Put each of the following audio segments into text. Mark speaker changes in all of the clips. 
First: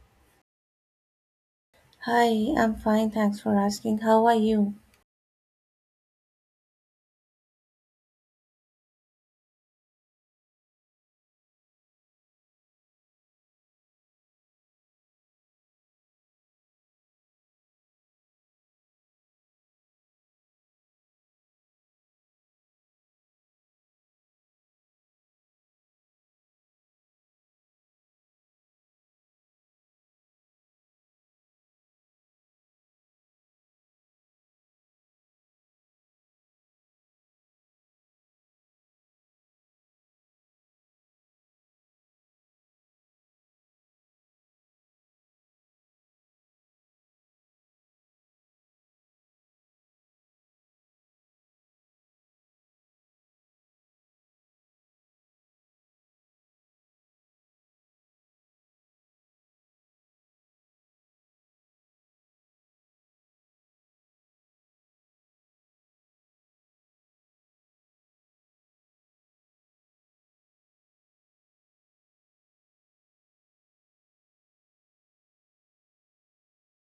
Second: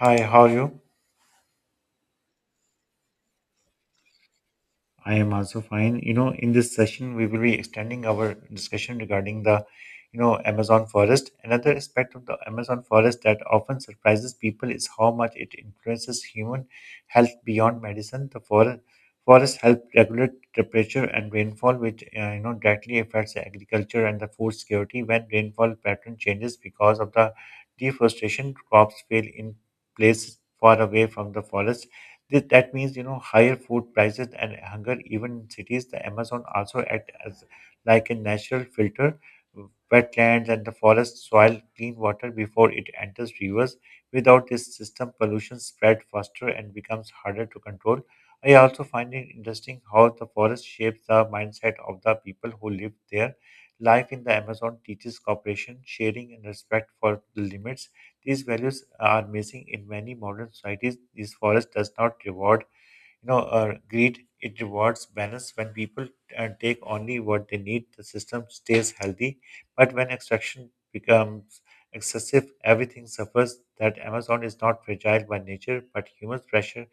Speaker 1: Hi, how are you?
Speaker 2: Hi, I'm fine. Thanks for asking. How are you?
Speaker 1: I am also fine. In this session, we will be extending our discussion regarding Amazon forest. Another aspect of the Amazon forest that often surprises people is how much it influences human health beyond medicine. The forests help regulate temperature and rainfall, which directly affects agriculture and the food security. When rainfall pattern changes because of the deforestation, crops fail in places far away from the forest. That means, higher food prices and hunger, even in cities. The Amazon also act as like a natural filter. Wetlands and the forest soil clean water before it enters rivers. Without this system, pollution spread faster and becomes harder to control. I also find it interesting how the forest shapes the mindset of the people who live there. Life in the Amazon teaches cooperation, sharing, and respect for the limits. These values are missing in many modern societies. This forest does not reward, greed. It rewards balance. When people take only what they need, the system stays healthy. But when extraction becomes excessive, everything suffers. That Amazon is not fragile by nature, but human pressure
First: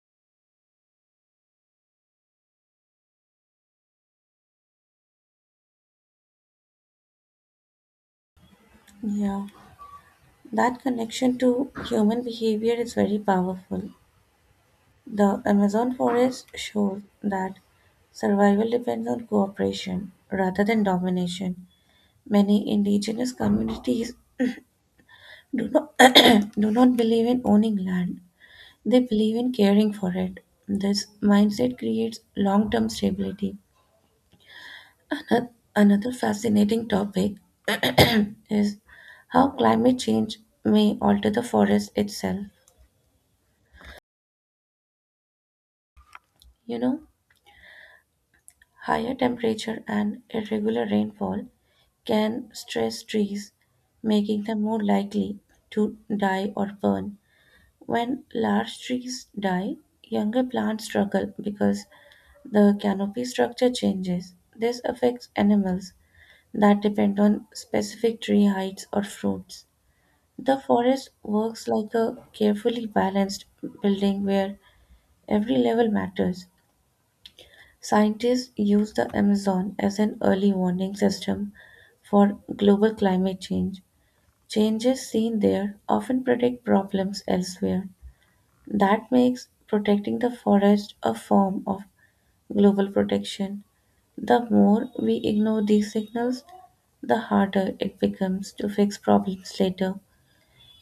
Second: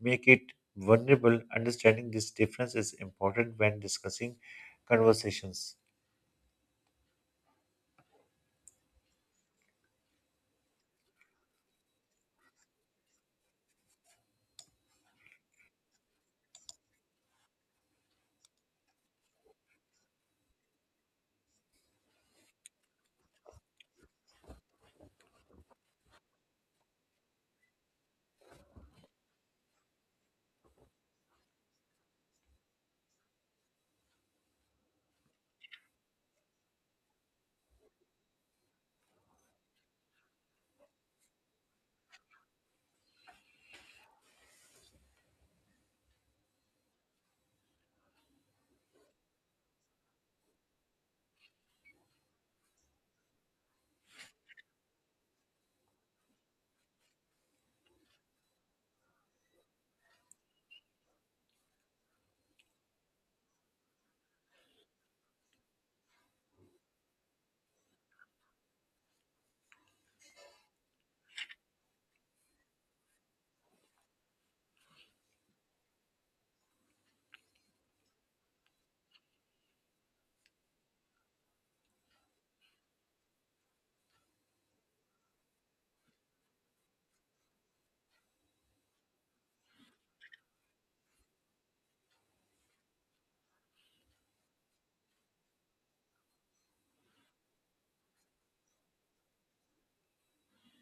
Speaker 1: make it vulnerable. Understanding this difference is important when discussing conversations.
Speaker 2: Yeah, that connection to human behavior is very powerful. The Amazon forest shows that survival depends on cooperation rather than domination. Many indigenous communities do not do not believe in owning land. They believe in caring for it. This mindset creates long-term stability. Ano- Another fascinating topic is how climate change may alter the forest itself. You know, Higher temperature and irregular rainfall can stress trees, making them more likely to die or burn. When large trees die, younger plants struggle because the canopy structure changes. This affects animals that depend on specific tree heights or fruits. The forest works like a carefully balanced building where every level matters. Scientists use the Amazon as an early warning system for global climate change. Changes seen there often predict problems elsewhere. That makes protecting the forest a form of global protection. The more we ignore these signals, the harder it becomes to fix problems later.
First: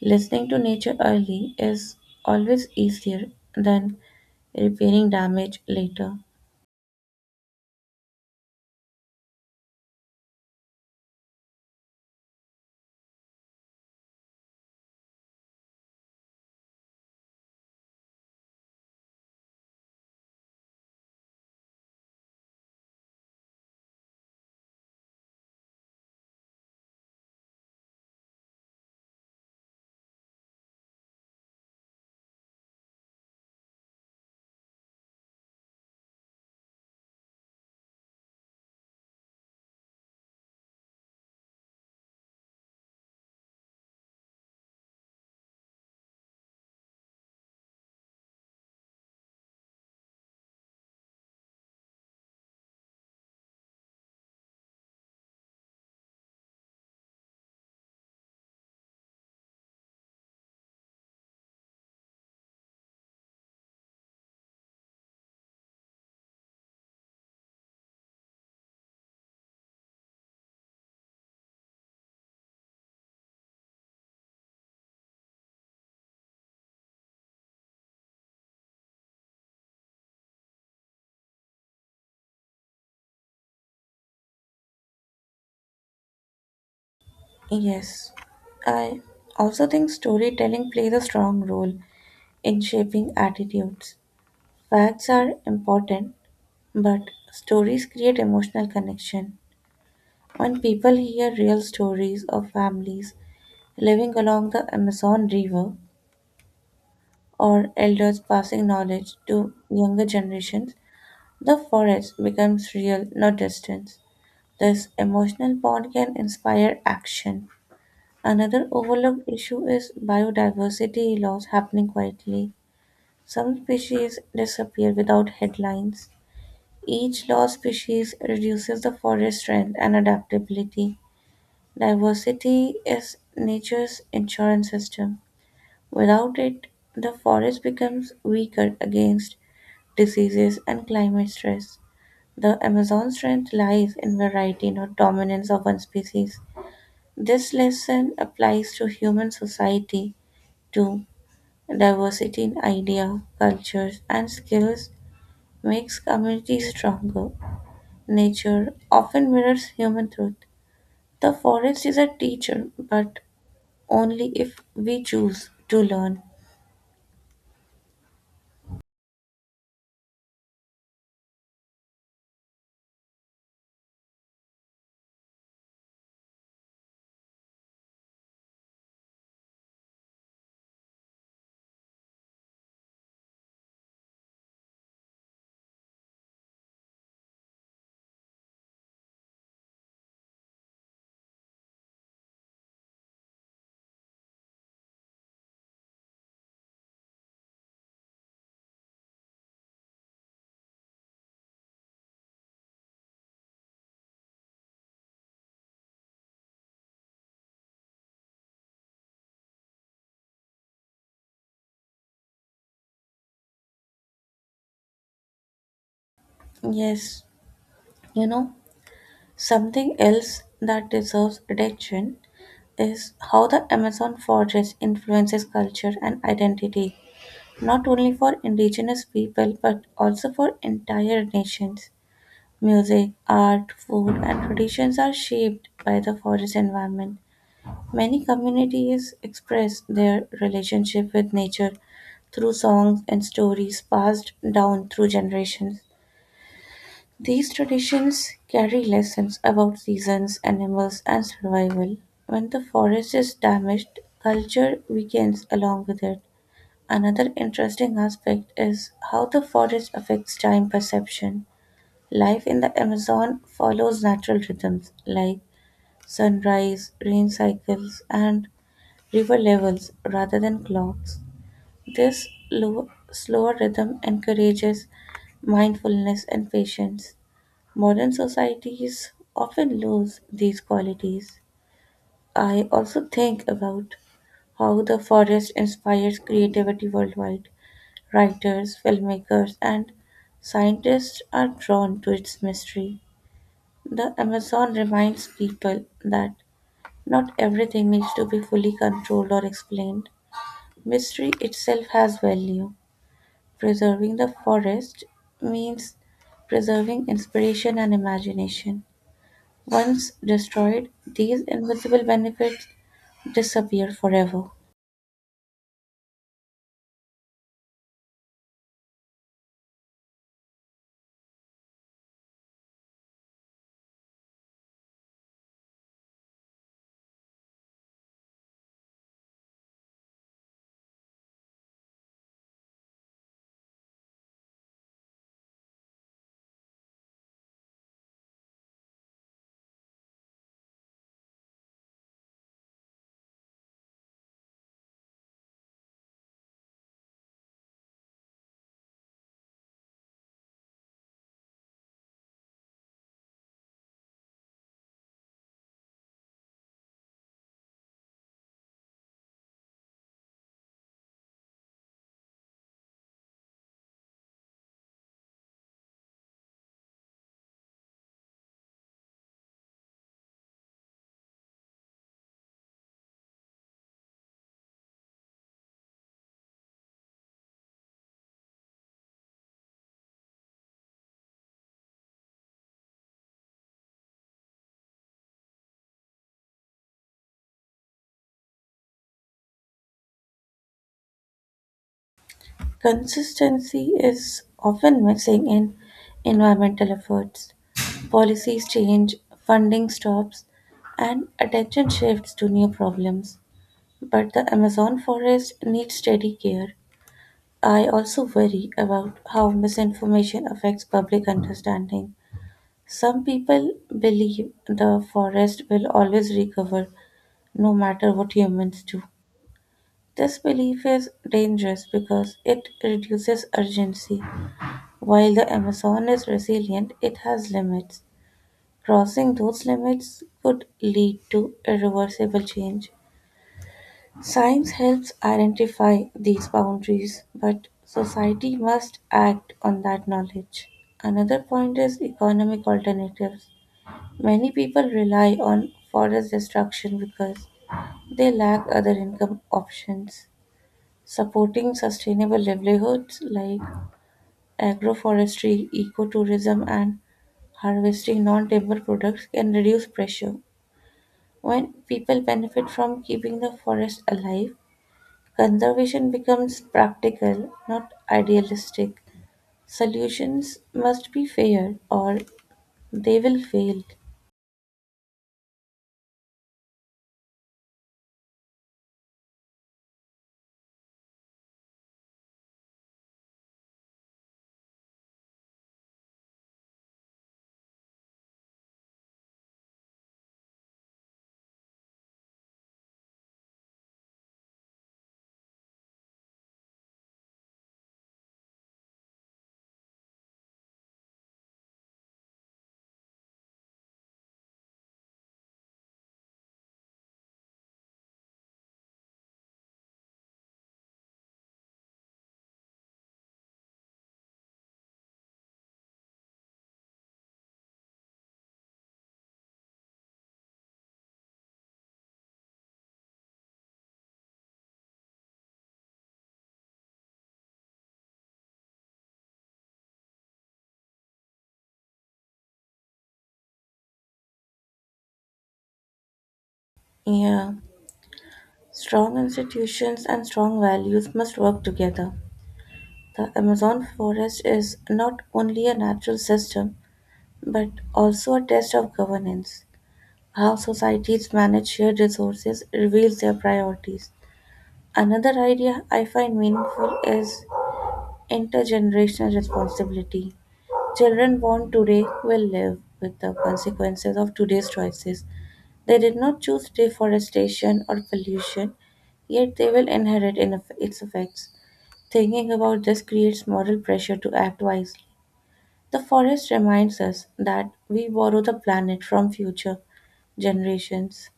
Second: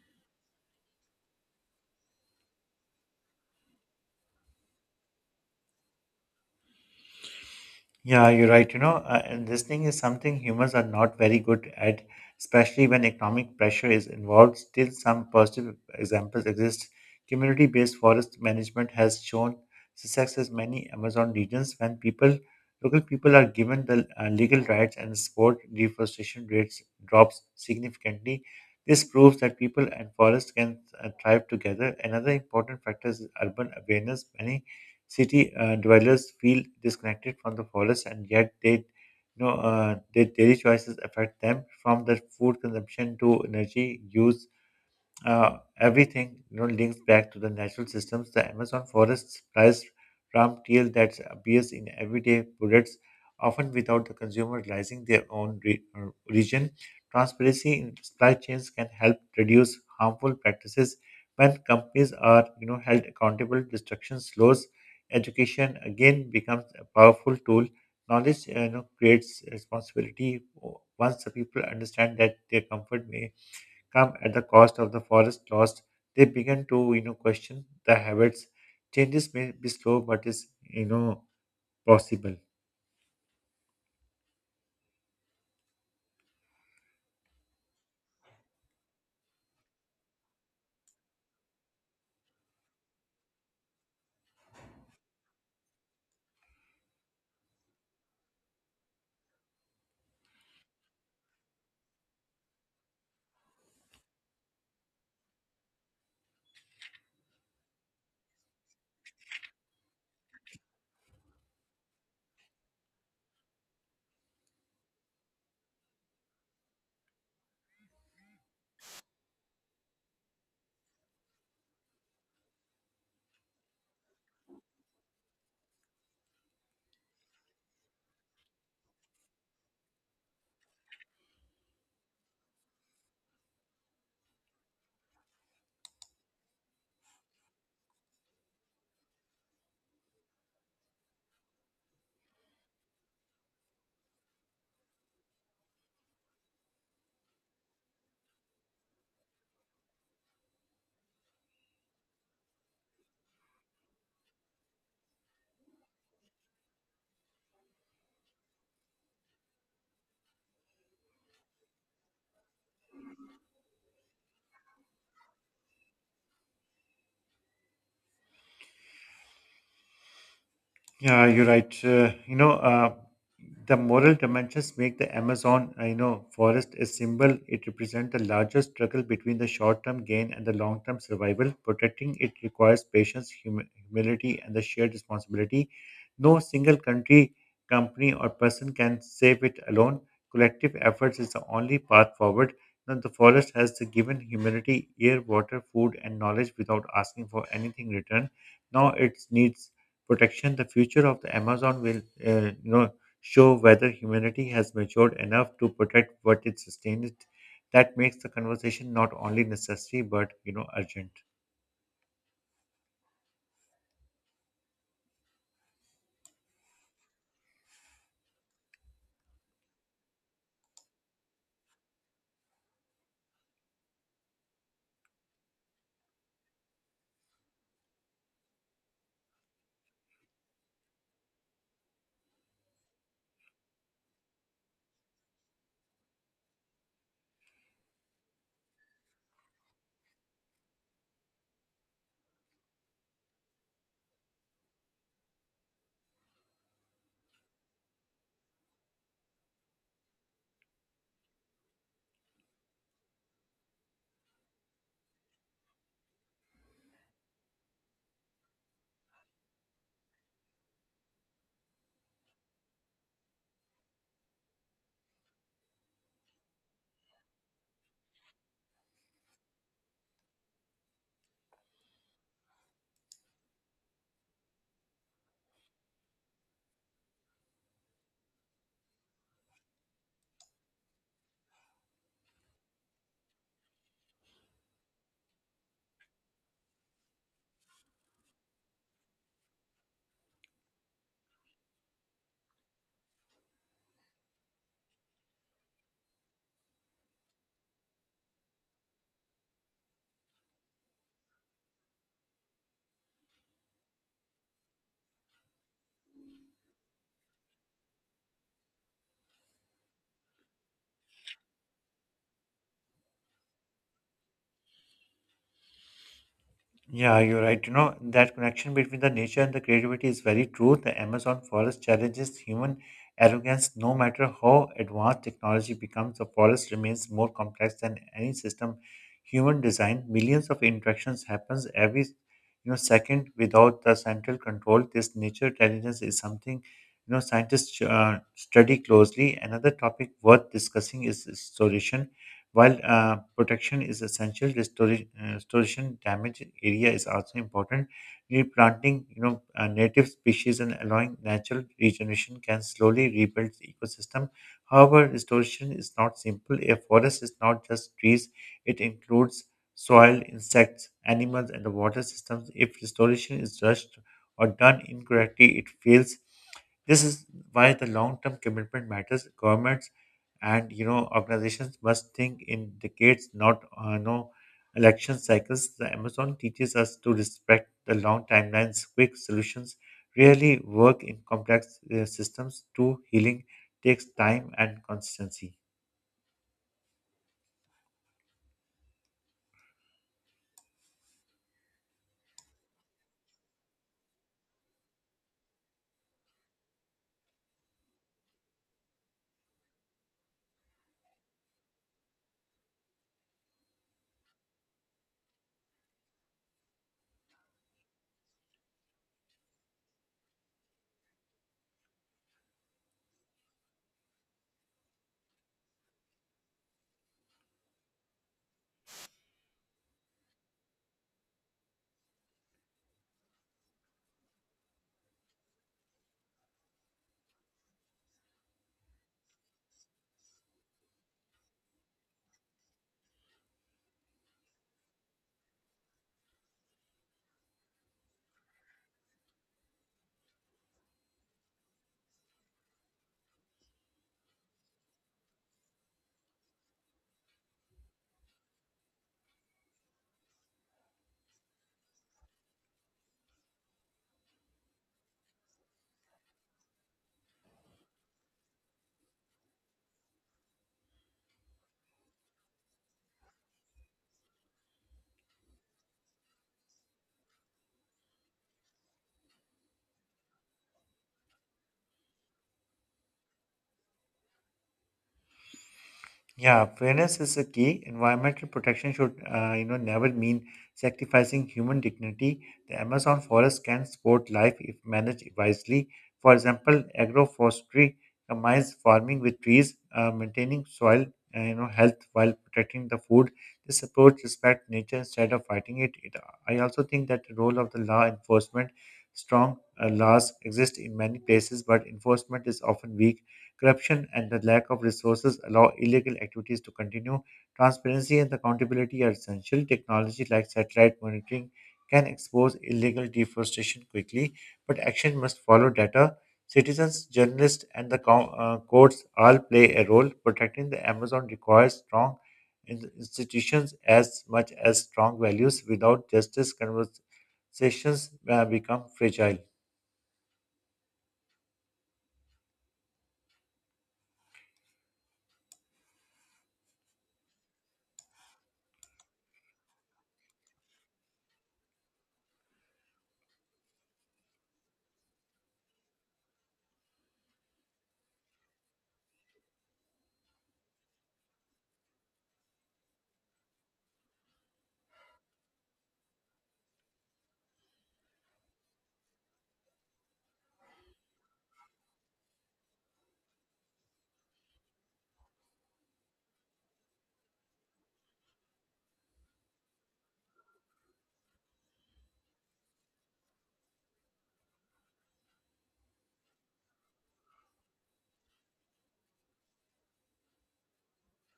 Speaker 2: Listening to nature early is always easier than repairing damage later.
Speaker 1: Yeah, you're right. And listening is something humans are not very good at, especially when economic pressure is involved. Still, some positive examples exist. Community based forest management has shown success in many Amazon regions when people, local people are given the legal rights and support, deforestation rates drops significantly. This proves that people and forests can thrive together. Another important factor is urban awareness. Many City dwellers feel disconnected from the forest, and yet their daily choices affect them, from their food consumption to energy use, everything links back to the natural systems. The Amazon forest supplies ram teal that appears in everyday products, often without the consumer realizing their own region. Transparency in supply chains can help reduce harmful practices. When companies are held accountable, destruction slows. Education again becomes a powerful tool. Knowledge creates responsibility. Once the people understand that their comfort may come at the cost of the forest lost, they began to question the habits. Changes may be slow, but is possible.
Speaker 2: Yes, I also think storytelling plays a strong role in shaping attitudes. Facts are important, but stories create emotional connection. When people hear real stories of families living along the Amazon River or elders passing knowledge to younger generations, the forest becomes real, not distant. This emotional bond can inspire action. Another overlooked issue is biodiversity loss happening quietly. Some species disappear without headlines. Each lost species reduces the forest strength and adaptability. Diversity is nature's insurance system. Without it, the forest becomes weaker against diseases and climate stress. The Amazon strength lies in variety, not dominance of one species. This lesson applies to human society too. Diversity in idea, cultures, and skills makes communities stronger. Nature often mirrors human truth. The forest is a teacher, but only if we choose to learn.
Speaker 1: Yeah, you're right. The moral dimensions make the Amazon, forest a symbol. It represents the larger struggle between the short-term gain and the long-term survival. Protecting it requires patience, humility, and the shared responsibility. No single country, company, or person can save it alone. Collective efforts is the only path forward. Now, the forest has given humanity air, water, food, and knowledge without asking for anything in return. Now it needs protection. The future of the Amazon will, uh, you know, show whether humanity has matured enough to protect what it sustains. That makes the conversation not only necessary but, urgent.
Speaker 2: Yes, you know, something else that deserves attention is how the Amazon forest influences culture and identity, not only for indigenous people but also for entire nations. Music, art, food, and traditions are shaped by the forest environment. Many communities express their relationship with nature through songs and stories passed down through generations. These traditions carry lessons about seasons, animals, and survival. When the forest is damaged, culture weakens along with it. Another interesting aspect is how the forest affects time perception. Life in the Amazon follows natural rhythms like sunrise, rain cycles, and river levels rather than clocks. This low, slower rhythm encourages mindfulness and patience. Modern societies often lose these qualities. I also think about how the forest inspires creativity worldwide. Writers, filmmakers, and scientists are drawn to its mystery. The Amazon reminds people that not everything needs to be fully controlled or explained. Mystery itself has value. Preserving the forest means preserving inspiration and imagination. Once destroyed, these invisible benefits disappear forever.
Speaker 1: Yeah, you're right. That connection between the nature and the creativity is very true. The Amazon forest challenges human arrogance. No matter how advanced technology becomes, the forest remains more complex than any system human design. Millions of interactions happens every second without the central control. This nature intelligence is something scientists study closely. Another topic worth discussing is solution, while protection is essential, restoration damage area is also important. Replanting, native species and allowing natural regeneration can slowly rebuild the ecosystem. However, restoration is not simple. A forest is not just trees; it includes soil, insects, animals, and the water systems. If restoration is rushed or done incorrectly, it fails. This is why the long-term commitment matters. Governments and organizations must think in decades, not no election cycles. The Amazon teaches us to respect the long timelines. Quick solutions rarely work in complex systems. True healing takes time and consistency.
Speaker 2: Consistency is often missing in environmental efforts. Policies change, funding stops, and attention shifts to new problems. But the Amazon forest needs steady care. I also worry about how misinformation affects public understanding. Some people believe the forest will always recover no matter what humans do. This belief is dangerous because it reduces urgency. While the Amazon is resilient, it has limits. Crossing those limits could lead to irreversible change. Science helps identify these boundaries, but society must act on that knowledge. Another point is economic alternatives. Many people rely on forest destruction because they lack other income options. Supporting sustainable livelihoods like agroforestry, ecotourism and harvesting non-timber products can reduce pressure. When people benefit from keeping the forest alive, conservation becomes practical, not idealistic. Solutions must be fair or they will fail.
Speaker 1: Yeah, fairness is a key. Environmental protection should, never mean sacrificing human dignity. The Amazon forest can support life if managed wisely. For example, agroforestry combines farming with trees, maintaining soil, health while protecting the food. This approach respects nature instead of fighting it. I also think that the role of the law enforcement, strong laws exist in many places, but enforcement is often weak. Corruption and the lack of resources allow illegal activities to continue. Transparency and accountability are essential. Technology like satellite monitoring can expose illegal deforestation quickly, but action must follow data. Citizens, journalists, and the courts all play a role. Protecting the Amazon requires strong institutions as much as strong values. Without justice, conversations become fragile.
Speaker 2: Yeah. Strong institutions and strong values must work together. The Amazon forest is not only a natural system but also a test of governance. How societies manage shared resources reveals their priorities. Another idea I find meaningful is intergenerational responsibility. Children born today will live with the consequences of today's choices. They did not choose deforestation or pollution, yet they will inherit in its effects. Thinking about this creates moral pressure to act wisely. The forest reminds us that we borrow the planet from future generations.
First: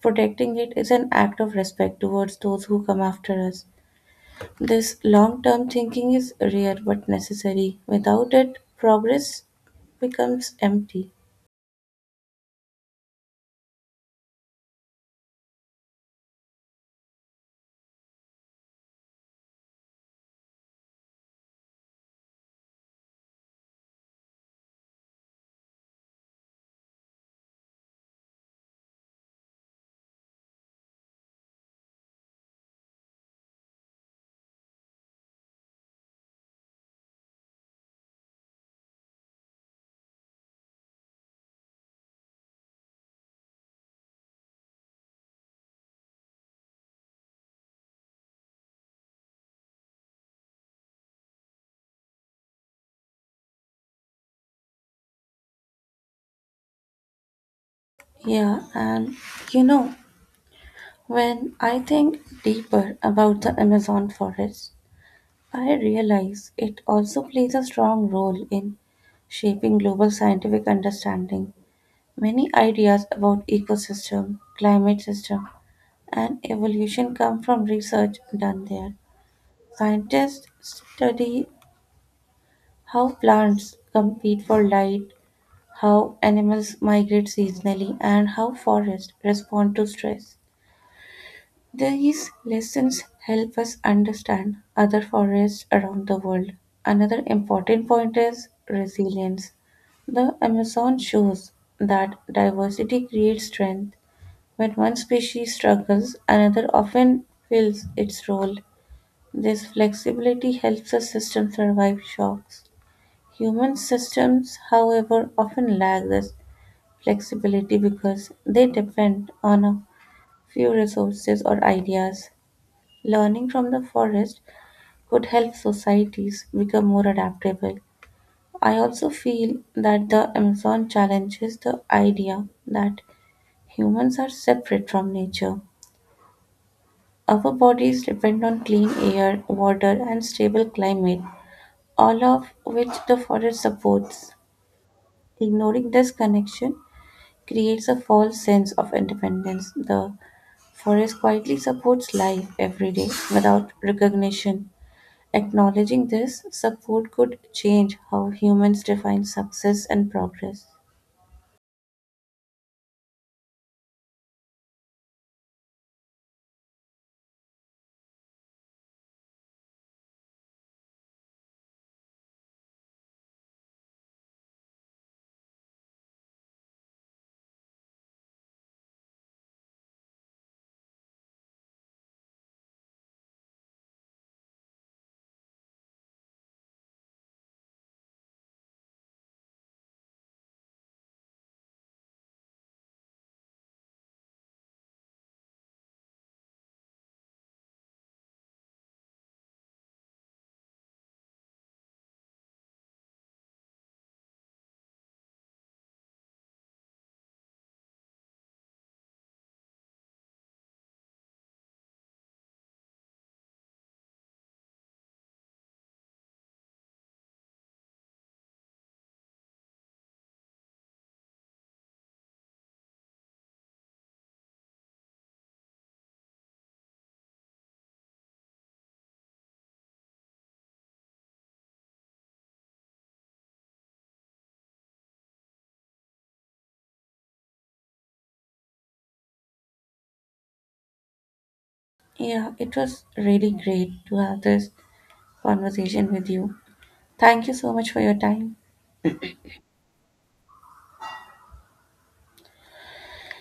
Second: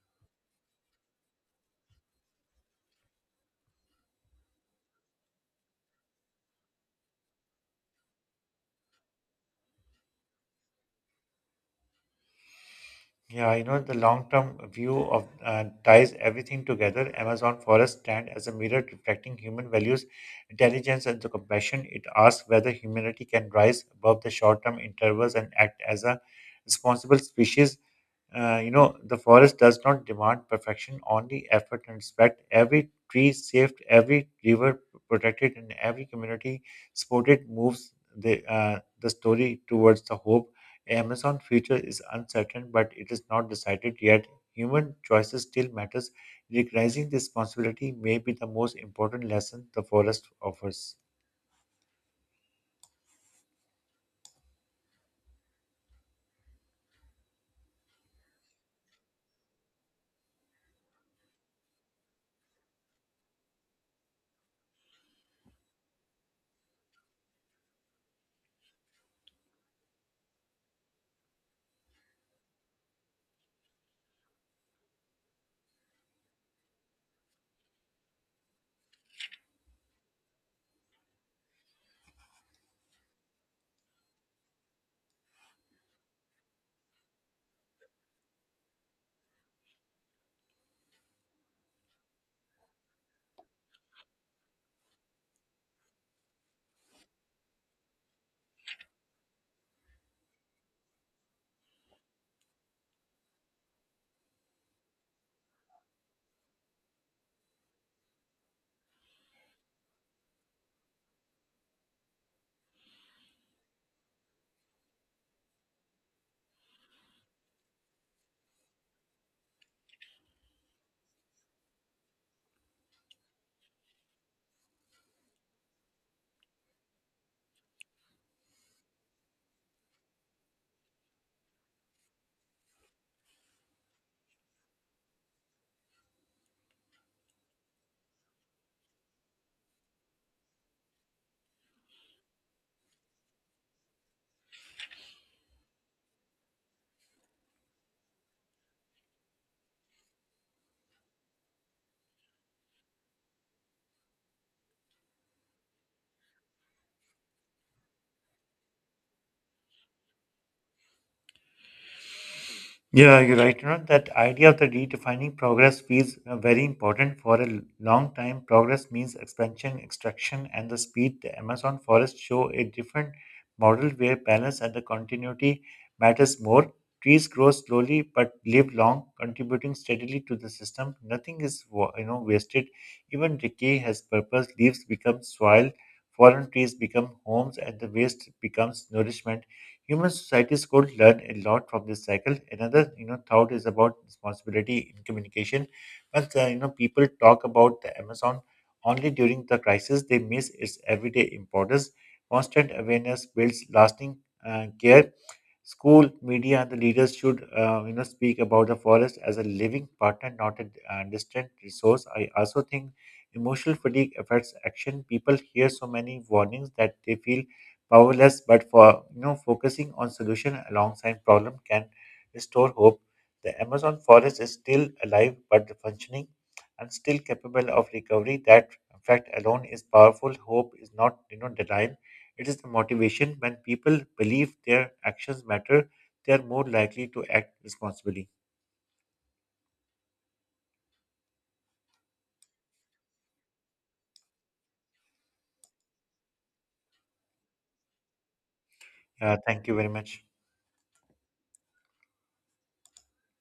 Speaker 2: Protecting it is an act of respect towards those who come after us. This long term thinking is rare but necessary. Without it, progress becomes empty.
Speaker 1: Yeah, the long-term view of ties everything together. Amazon forests stand as a mirror reflecting human values, intelligence, and the compassion. It asks whether humanity can rise above the short-term intervals and act as a responsible species. The forest does not demand perfection, only effort and respect. Every tree saved, every river protected, and every community supported moves the story towards the hope. Amazon future is uncertain, but it is not decided yet. Human choices still matters. Recognizing this responsibility may be the most important lesson the forest offers.
Speaker 2: Yeah, and you know, when I think deeper about the Amazon forest, I realize it also plays a strong role in shaping global scientific understanding. Many ideas about ecosystem, climate system, and evolution come from research done there. Scientists study how plants compete for light, how animals migrate seasonally, and how forests respond to stress. These lessons help us understand other forests around the world. Another important point is resilience. The Amazon shows that diversity creates strength. When one species struggles, another often fills its role. This flexibility helps the system survive shocks. Human systems, however, often lack this flexibility because they depend on a few resources or ideas. Learning from the forest could help societies become more adaptable. I also feel that the Amazon challenges the idea that humans are separate from nature. Our bodies depend on clean air, water, and stable climate, all of which the forest supports. Ignoring this connection creates a false sense of independence. The forest quietly supports life every day without recognition. Acknowledging this support could change how humans define success and progress.
Speaker 1: Yeah, you're right. That idea of the redefining progress feels very important for a long time. Progress means expansion, extraction, and the speed. The Amazon forest show a different model where balance and the continuity matters more. Trees grow slowly but live long, contributing steadily to the system. Nothing is wasted. Even decay has purpose. Leaves become soil, fallen trees become homes, and the waste becomes nourishment. Human societies could learn a lot from this cycle. Another, thought is about responsibility in communication. But people talk about the Amazon only during the crisis; they miss its everyday importance. Constant awareness builds lasting care. School, media, and the leaders should, speak about the forest as a living partner, not a distant resource. I also think emotional fatigue affects action. People hear so many warnings that they feel powerless, but for focusing on solution alongside problem can restore hope. The Amazon forest is still alive but functioning and still capable of recovery. That fact alone is powerful. Hope is not denial. It is the motivation when people believe their actions matter, they are more likely to act responsibly.
Speaker 2: Yeah, it was really great to have this conversation with you. Thank you so much for your time.
Speaker 1: Yeah, thank you very much.